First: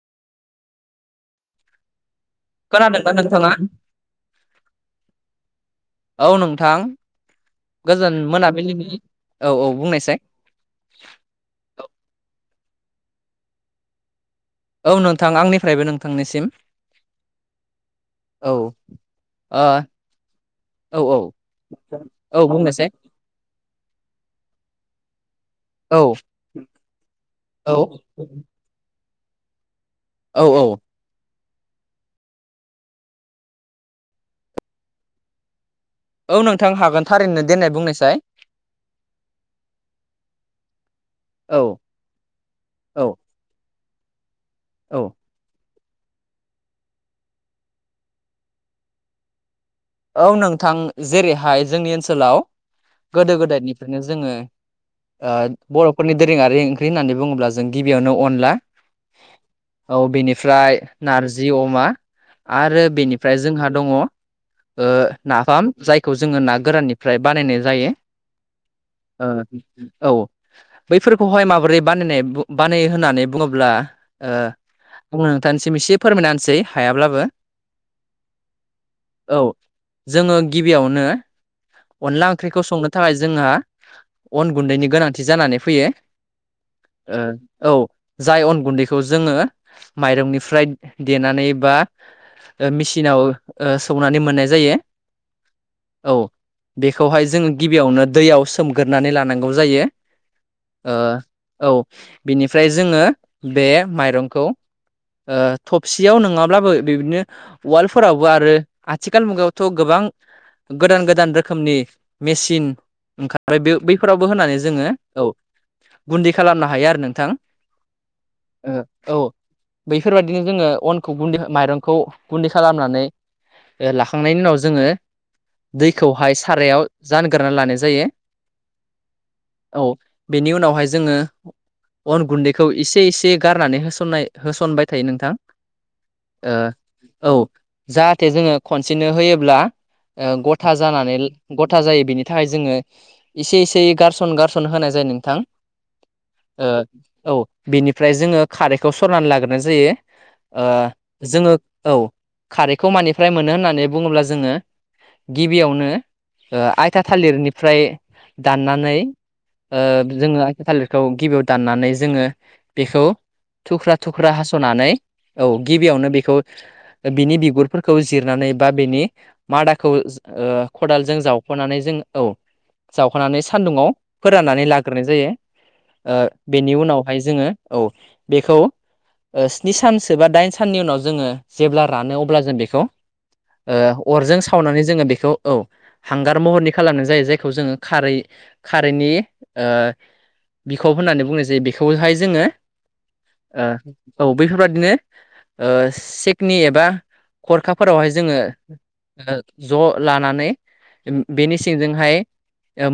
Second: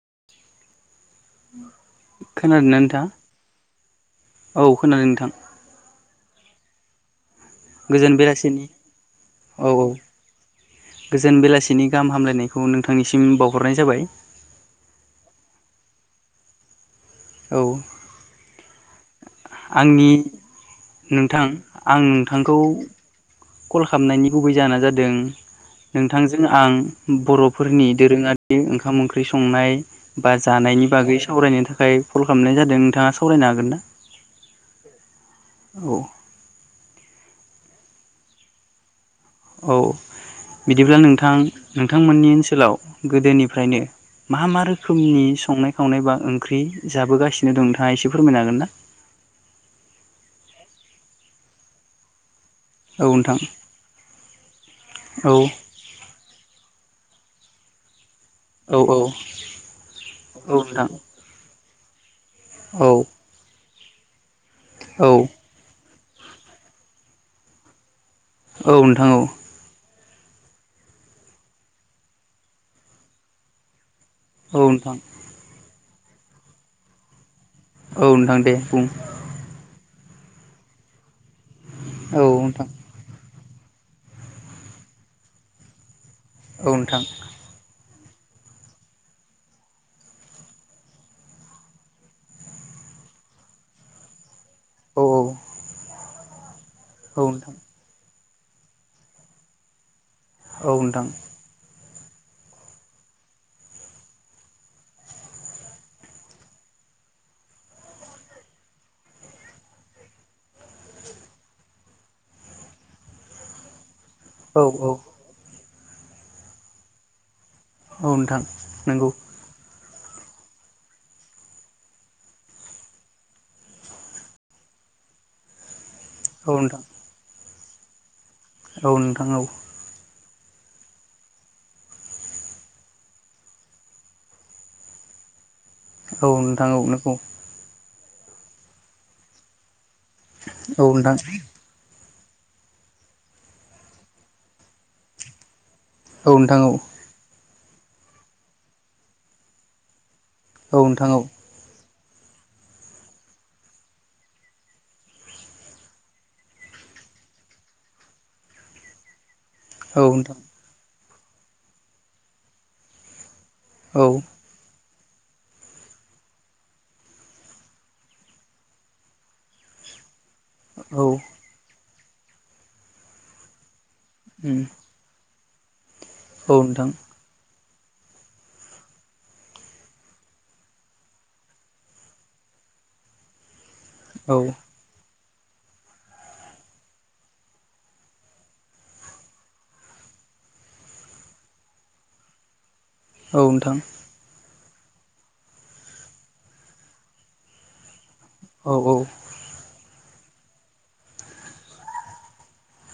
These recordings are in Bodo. [unintelligible] नोंथां खोनादोंबा नोंथाङा औ खोनादों नोंथां औ नोंथां गोजोन बेलासिनि औ औ गोजोन बेलासिनि गाहाम हामलायनायखौ नोंथांनिसिम बावहरनाय जाबाय औ नोंथां आंनिफ्रायबो नोंथांनिसिम औ औ आंनि औ नोंथां आं औ नोंथांखौ बुंनायसाय कल खालामनायनि गुबै जाहोना जादों औ नोंथांजों आं औ बरफोरनि दोरोङारि ओंखाम ओंख्रि संनाय बा औ औ जानायनि बागै सावरायनो थाखाय कल खालामनाय जादों नोंथाङा सावरायनो हागोन ना औ नोंथां हागोन थारैनो दोननाय बुंनोसै औ बिदिब्ला नोंथां औ नोंथांमोननि ओनसोलाव औ गोदोनिफ्रायनो मा मा औ रोखोमनि संनायाव खावनाय बा ओंख्रि जाबोगासिनो दं नोंथाङा एसे फोरमायनो हागोन ना औ नोंथां जेरैहाय जोंनि ओनसोलाव हागोन ना? गोदो गोदायनिफ्रायनो जोङो औ नोंथां बर'फोरनि दोरोङारि ओंख्रि होननानै बुङोब्ला जों गिबियावनो अनला औ बेनिफ्राय नारजि अमा आरो औ बेनिफ्राय जोंहा दङ औ नाफाम जायखौ जोङो ना गोराननिफ्राय बानायनाय जायो औ नोंथां औ औ ओ बैफोरखौहाय माबोरै बानाय बानाय होननानै बुङोब्ला आं औ नोंथांनिसिम एसे फोरमायसै हायाब्लाबो औ नोंथां दे बुं औ जोङो गिबियावनो औ अनला ओंख्रिखौ नोंथां संनो थाखाय जोंहा अन गुन्दैनि गोनांथि जानानै फैयो औ नोंथां औ जाय अन गुन्दैखौ जोङो माइरंनिफ्राय देनानै बा मेसिनाव सौनानै मोननाय जायो औ औ बेखौहाय जों नोंथां गिबियावनो दैयाव सोमगोरोनानै लानांगौ जायो औ नोंथां औ बिनिफ्राय जोङो बे माइरंखौ थबसियाव नङाब्लाबो बेबदिनो वालफोरावबो आरो आथिखाल मुगायावथ' गोबां गोदान गोदान रोखोमनि मेसिन ओंखारबाय बे बै फोरावबो होनानै औ जोङो औ गुदि खालामनो हायो आरो नोंथां। औ नोंथां ओ नंगौ। औ बैफोरबायदिनो जोङो अनखौ गुन्दै माइरंखौ गुन्दै खालामनानै लाखांनायनि उनाव जोङो दैखौहाय औ नोंथां सारायाव जानगारना लानाय जायो। औ नोंथां औ। बेनि उनावहाय जोङो अन गुन्दैखौ एसे एसे गारनानै होसननाय होसनबाय थायो नोंथां। औ ओ नोंथां औ नोंगौ। औ जाहाथे जोङो खनसेनो होयोब्ला गथा औ नोंथां जानानै गथा जायो बिनि नि थाखाय जोङो इसे इसे गारसन गारसन होनाय जायो नोंथां। औ नोंथां औ नोंथां औ औ बेनिफ्राय जोङो खारैखौ सरनानै लाग्रोनाय जायो। जोङो औ खारैखौ मानिफ्राय मोनो होननानै बुङोब्ला जोङो गिबियावनो आइथा थालिरनिफ्राय दाननानै ओ औ नोंथां जोङो आथि थालिरखौ गिबियाव दाननानै जोङो बेखौ थुख्रा औ थुख्रा हास'नानै औ गिबियावनो बेखौ बिनि बिगुर फोरखौ जिरनानै बा बेनि मादाखौ औ खदालजों जावख'नानै जों औ जावखानानै सानदुङाव उम फोराननानै लाग्रोनाय जायो। औ बेनि नोंथां उनावहाय जोङो औ बेखौ स्नि सानसो बा दाइन साननि उनाव जोङो जेब्ला रानो अब्ला जों बेखौ औ अरजों सावनानै जोङो बेखौ औ हांगार महरनि खालामनाय जायो जायखौ जोङो खारै खारैनि ओ बिखब होननानै बुङो जे बेखौहाय जोङो औ नोंथां औ बैफोरबादिनो सेकनि एबा खरखाफोरावहाय जोङो औ औ ज' लानानै बेनि सिंजोंहाय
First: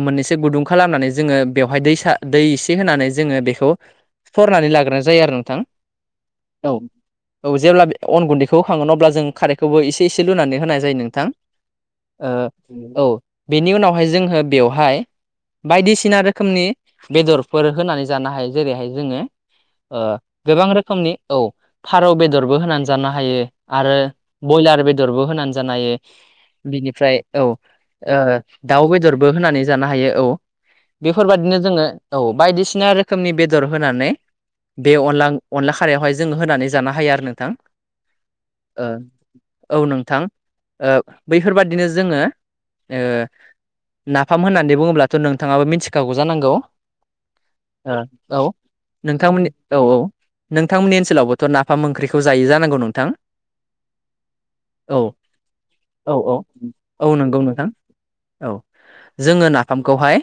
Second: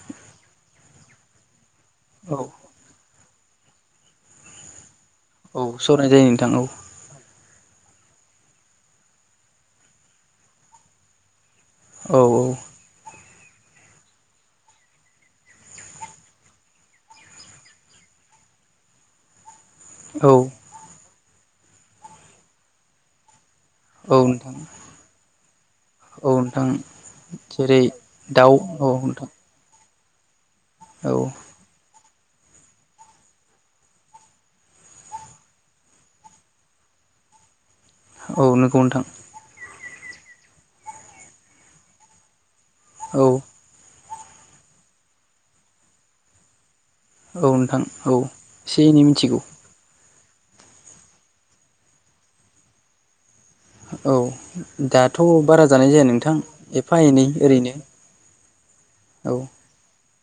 मोननैसो गुदुं खालामनानै जोङो बेवहाय दै औ दै एसे होनानै जोङो बेखौ सरनानै लाग्रो जायो आरो औ नोंथां सरनाय जायो नोंथां औ। औ जेब्ला अन गुन्दैखौ होखङोन अब्ला जों खारैखौबो एसे एसे लुनानै होनाय जायो नोंथां। औ औ बेनि उनावहाय जोङो बेवहाय बायदिसिना रोखोमनि बेदरफोर होनानै जानो हायो जेरैहाय जोङो ओ औ गोबां रोखोमनि औ फारौ बेदरबो होनानै जानो हायो आरो औ नोंथां बयलार बेदरबो होनानै जानो हायो। औ नोंथां बिनिफ्राय औ जेरै औ दाउ नोंथां बेदरबो होनानै जानो हायो। औ औ बेफोरबादिनो जोङो औ बायदिसिना रोखोमनि बेदर होनानै बे अनला अनला खारायावहाय जोङो होनानै जानो हायो आरो नोंथां। औ नोंगौ ओ नोंथां औ नोंथां बैफोरबादिनो जोङो ओ औ नाफाम होननानै बुङोब्लाथ' नोंथाङाबो मिथिखागौ जानांगौ? औ नोंथां औ एसे एनै मिथिगौ नोंथांमोननि औ औ। नोंथांमोननि ओनसोलावबोथ' नाफाम ओंख्रिखौ जायै जानांगौ नोंथां? औ औ दाथ बारा जानाय जाया औ औ नोंथां एफा औ एनै नंगौ नोंथां ओरैनो। औ औ जोङो नाफामखौहाय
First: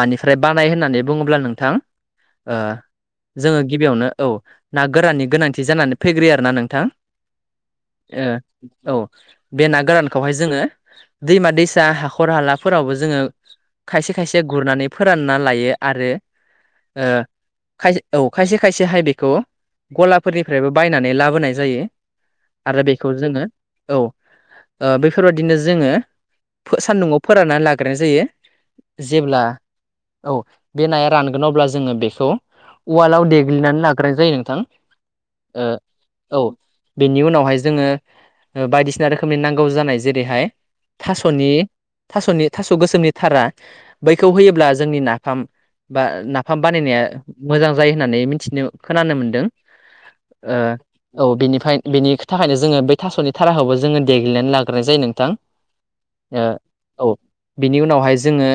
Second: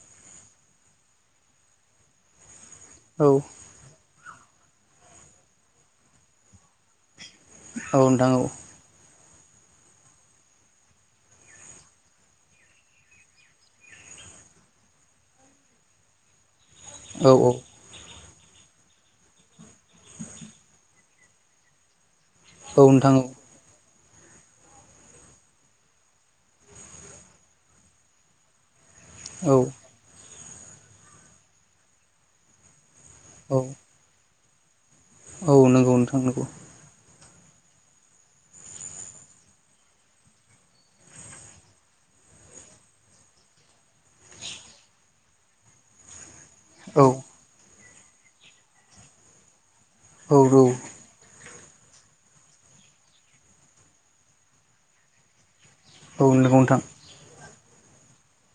मानिफ्राय बानाय होननानै बुङोब्ला नोंथां औ जोङो गिबियावनो औ ना गोरानि गोनांथि जानानै फेग्रो आरो ना नोंथां। औ आ नोंथां औ बे ना गोरानखौहाय जोङो दैमा दैसा हाखर हालाफोरावबो जोङो खायसे खायसे गुरनानै फोरानना लायो आरो ओ औ खायसे औ खायसे खायसे हाइ बेखौ गलाफोरनिफ्रायबो बायनानै लाबोनाय जायो औ आरो बेखौ नोंथां जोङो औ ओ बेफोरबादिनो जोङो सान्दुङाव फोराननानै लाग्रोनाय जायो। जेब्ला औ औ बे नाया रानगोन अब्ला जोङो बेखौ ववालाव औ देग्लिनानै लाग्राय जायो नोंथां। औ नंगौ नोंथां नंगौ। वहाय जोंङो ओ बायदिसिना रोखोमनि नांगौ जानाय जेरैहाय थास'नि थास'नि थास' गोसोमनि थारा बैखौ होयोब्ला जोंनि नाफाम बा नाफा फाम बानायनाया औ मोजां जायो होननानै मिथिनो खोनानो मोन्दों। औ औ बेनिफ्राय बेनि थाखायनो जोङो बेै थास'नि थाराखौबो जोङो देग्नानै लाग्रोनाय जायो नोंथां। गुबुन ओ नंगौ नोंथां। औ बिनि उनावहाय जोङो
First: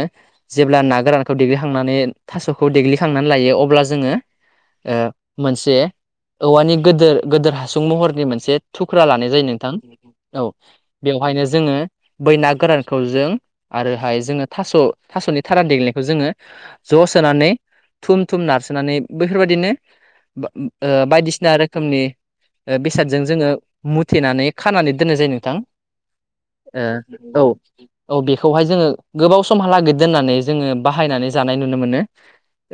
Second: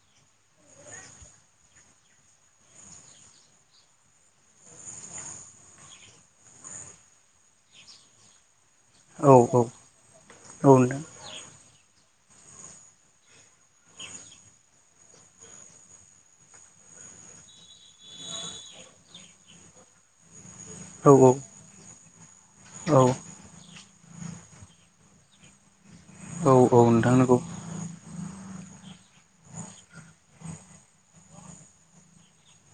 जेब्ला ना गोरानखौ देग्लिखांनानै थास'खौ देग्लिखांनानै लायो अब्ला जों ओ मोनसे औवानि गोदोर गोदोर हासुं महरनि मोनसे थुख्रा लानाय औ जायो औ नोंथां औ बेवहायनो जोङो बै ना गोरानखौ जों आरोहाय जोङो थास' थास'नि थारान देग्नायखौ जोङो ज सोनानै थुम थुम नारसोनानै बेैफोरबायदिनो ओ औ बायदिसिना रोखोमनि ओ औ बेसादजों जोङो मुथेनानै खानानै दोननाय जायो नोंथां। औ औ नोंथां नंगौ औ औ बे खौहाय जोङो गोबाव समहालागिरद दोननानै जोङो बाहायनानै जानाय नुनो मोनो।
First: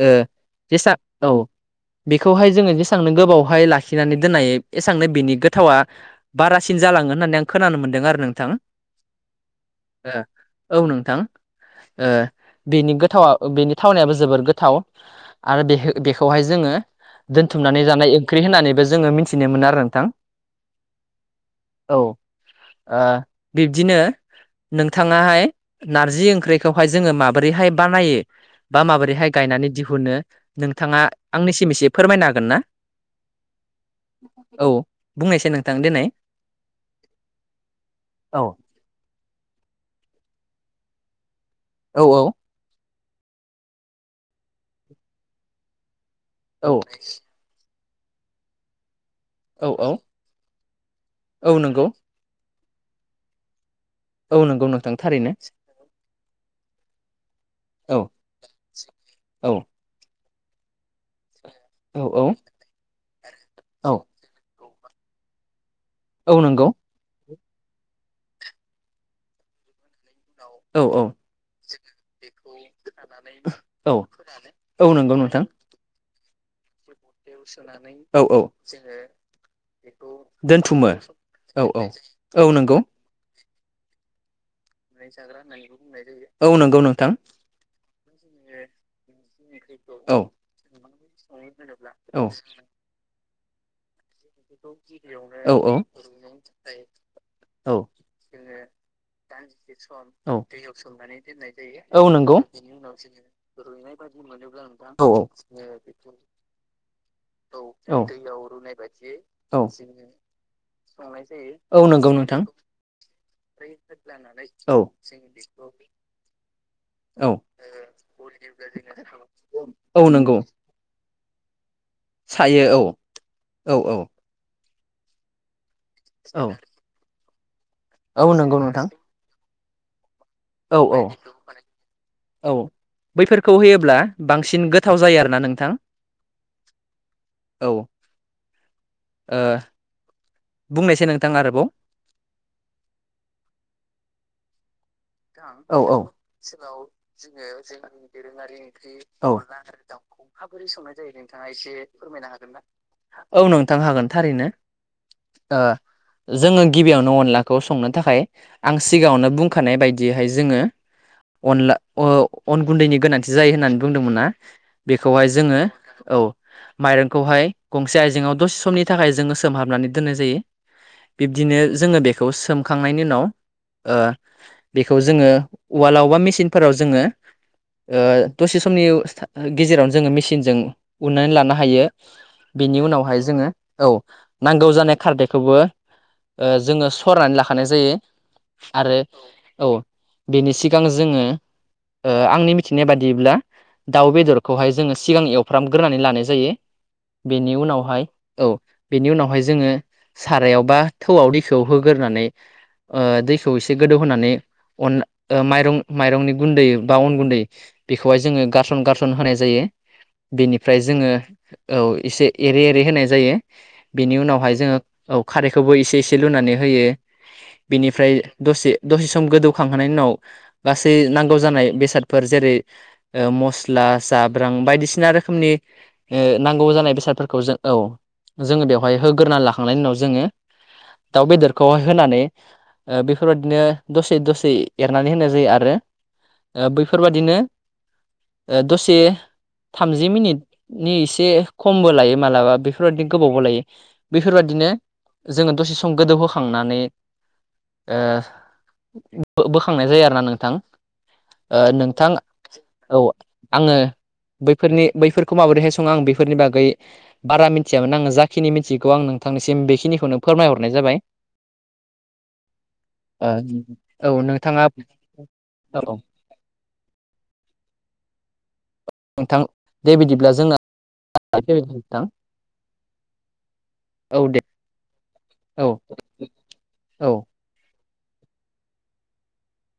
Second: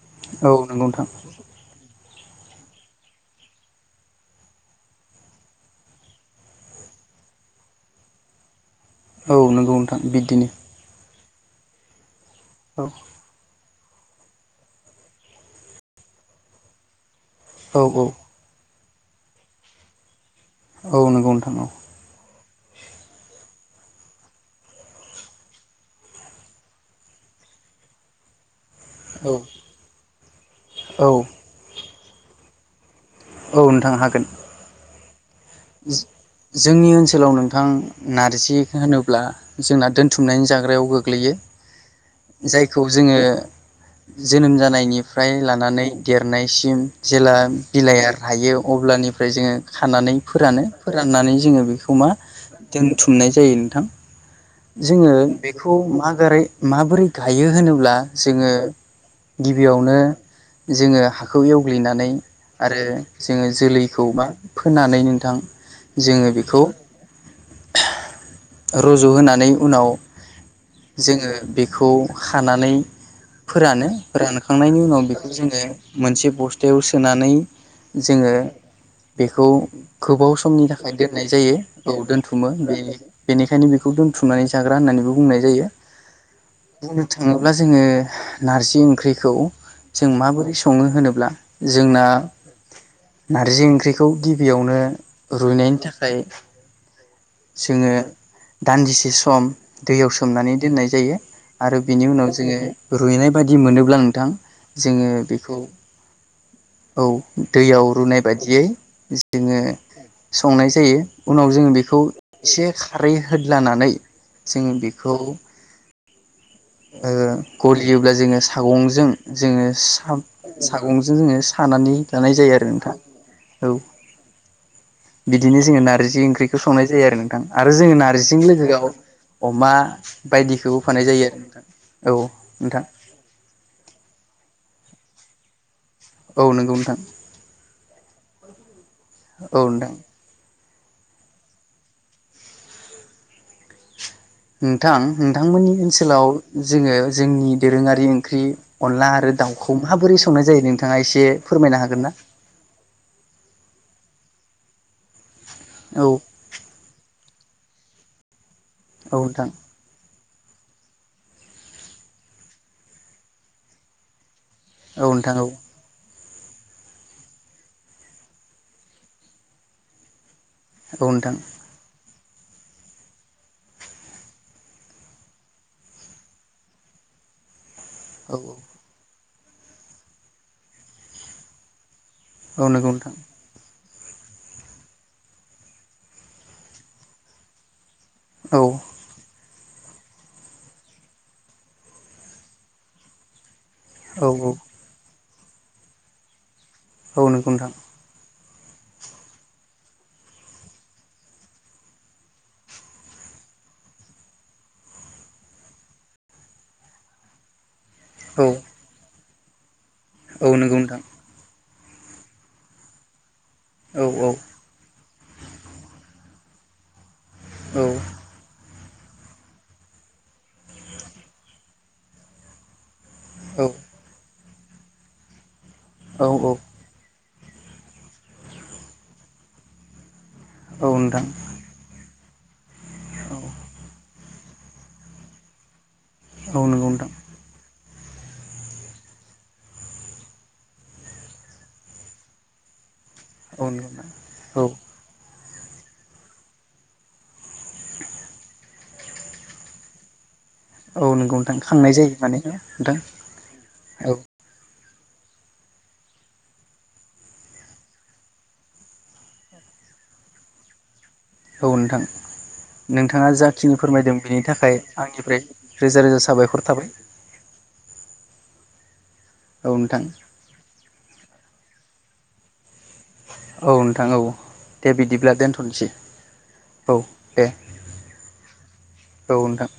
ओ औ नंगौ जेसा नोंथां औ बेखौहाय जोङो जेसेबांनो गोबावहाय लाखिनानै दोननायायो एसबांनो बेनि गोथावा बारासिन जालांगोन होननानै आं खोनानो मोन्दों आरो नोंथां। औ नंगौ नोंथां बिदिनो ओ औ नोंथां। ओ औ बेनि गोथावा बेनि थावनायाबो जोबोर गोथाव आरो बे बेखौहाय जोङो औ दोनथुमनानै जानाय ओंख्रि होननानैबो जोङो मिथिनो मोनो आरो नोंथां। औ नंगौ नोंथां औ। ओ बिब्दिनो नोंथाङाहाय नारजि ओंख्रिखौहाय जोङो माबोरैहाय बानायो बा औ माबोरैहाय गायनानै दिहुनो नोंथाङा औ आंनिसिम एसे फोरमायनो हागोन ना? औ नोंथां हागोन। औ बुंनायसै नोंथां दिनाय। जोंनि ओनसोलाव नोंथां औ नारजि होनोब्ला जोंना दोनथुमनायनि जाग्रायाव गो गोग्लैयो औ जायखौ जोङो जोनोम जानायनिफ्राय लानानै औ देरनायसिम जेला बिलाइ हायो अब्लानिफ्राय जोङो औ औ खानानै फोरानो फोराननानै औ जोङो नंगौ बेखौ मा दोनथुमनाय जायो नोंथां। औ नंगौ। नोंथां जोङो थारैनो बेखौ मा गारै माबोरै गायो होनोब्ला औ जोङो औ गिबियावनो जोङो हाखौ औ एवग्लिनानै औ आरो जोङो औ जोलैखौ बा फोनानै नोंथां जोङो औ बेखौ नंगौ रज' होनानै उनाव औ औ जोङो बेखौ खानानै फोरानो औ फोरानखांनायनि औ उनाव नंगौ बेखौ नोंथां जोङो मोनसे बस्थायाव सो सोनानै औ जोङो औ बेखौ गोबाव समनि दोनथुमो थाखाय दोननाय जायो औ औ दोनथुमो बे नंगौ बेनिखायनो बेखौ दोनथुमनानै जाग्रा होननानैबो बुंनाय जायो औ नंगौ बुंनो नोंथां थाङोब्ला जोङो नारजि ओंख्रिखौ जों औ माबोरै सङो होनोब्ला जोंना। औ नारजि ओंख्रिखौ गिबियावनो औ रुइनायनि थाखाय औ जोङो दान्दिसे सम दैयाव औ सोमनानै दैयाव दोननाय जायो सोमनानै दोननाय आरो जायो बिनि औ उनाव नंगौ जोङो बिनि उनाव रुइनाय बायदि जोङो मोनोब्ला रुनाय बादि नोंथां मोनो। जोङो ब्ला औ बेखौ औ। औ दैयाव औ रुनाय दैयाव बायदियै रुनाय बायदियै औ जोङो। संनाय जायो उनाव जों औ बेखौ नंगौ नोंथां एसे खारै। होदलानानै जोङो बेखौ। ओ औ गलियोब्ला जोङो सागंजों जोङो औ नंगौ सागंजों जोङो। सानानै जानाय जायो सायो आरो औ नोंथाङा औ बिदिनो जोङो नारजि औ ओंख्रिखौ संनाय जायो आरो नोंथां आरो जोङो औ नारजिजों नंगौ नोंथां लोगोआव अमा। बायदिखौ औ औ होफानाय जायो आरो औ नोंथां बैफोरखौ होयोब्ला बांसिन। बांसिन गोथाव जायो आरो ना नोंथां। औ नंगौ नोंथां। औ ओ औ नोंथां। बुंनायसै नोंथां आरोबाव। ओम नोंथां नोंथांमोननि औ औ ओनसोलाव जोङो जोंनि दोरोङारि ओंख्रि अनला औ आरो दाउखौ। माबोरै संनाय जायो नोंथाङा एसे फोरमायनो हागोन ना। औ नोंथां हागोन। थारैनो ओ औ जोङो गिबियावनो अनलाखौ संनो थाखाय। आं औ सिगाङावनो नोंथां बुंखानाय बायदि। बेहाय जोङो अनला अन गुन्दैनि गोनांथि जायो होननानै बुंदोंमोन ना। औ बेखौहाय नोंथां औ जोङो औ। माइरंखौहाय गंसे आयजेंआव दसे समनि थाखाय जोङो सोमहाबनानै दोननाय जायो। औ नोंथां बिब्दिनो जोङो बेखौ सोमखांनायनि उनाव बेखौ जोङो उवालाव बा मेसििनफोराव जोङो औ दसे समनि। गेजेरावनो जोङो मेसििनजों उनानै लानो हायो औ बेनि नंगौ नोंथां उनावहाय जोङो। औ नांगौ जानाय खारदैखौबो जोङो सरनानै लाखानाय जायो। औ आरो औ बेनि सिगां जोङो आंनि मिथिनाय बादिब्ला दाउ औ औ बेदरखौहाय जोङो सिगां एवफ्रामग्रोनानै लानाय जायो। औ नंगौ बेनि नोंथां उनावहाय औ बेनि उनावहाय जोङो सारायाव बा थौआव दैखौआव होग्रोनानै दैखौ एसे गोदौ होनोनानै अ माइरं माइरंनि गुन्दै बा अन गुन्दै बेखौहाय जोङो औ गारसन गारसन होनाय जायो। औ नंगौ बेनिफ्राय नोंथां जोङो औ एसे एरे एरै होनाय जायो। औ बेनि औ उनावहाय जोङो औ खारैखौबो एसे एसे लुनानै होयो। औ बेनिफ्राय दसे दसे सम गोदौखांहोनायनि उनाव गासै नांगौ जानाय बेसादफोर। जेरै- औ मस्ला जाब्रां बायदिसिना रोखोमनि औ औ नांगौ जानाय बेसादफोरखौ खौ जों औ जोङो बेवहाय होग्रोना लाखांनायनि उनाव जोङो औ दाउ नोंथां बेदरखौ होनानै औ बेफोरबायदिनो दसे दसे एरनानै होनाय जायो आरो। औ नंगौ नोंथां बैफोरबादिनो दसे थामजि मिनिटनि एसे खमबो लायो मालाबा बेफोरबायदि गोबाव बो लायो औ नंगौ नोंथां औ बेफोरबायदिनो जोङो दसे सम गोदौहोखांनानै बोखांनाय जायो आरो ना नोंथां। औ नंगौ खांनाय नोंथां जायो माने नोंथां औ आङो औ बैफोरनि बैफोरखौ माबोरैहाय सङो आं बेफोरनि बागै बारा मिथियामोन आङो जाखिनि मिथिग आं नोंथांनिसिम बेखिनि खौ नों फोरमायहरनाय जाबाय। औ नोंथां नोंथाङा ओ जाखिनि फोरमायदों औ बेनि नोंथाङा थाखाय आंनिफ्राय औ रोजा रोजा साबायखर थाबाय। नोंथां औ दे नोंथां बिदिब्ला जोंना [unintelligible] औ नोंथां औ दे बिदि ब्ला औ दोनथनोसै औ दे। औ नोंथां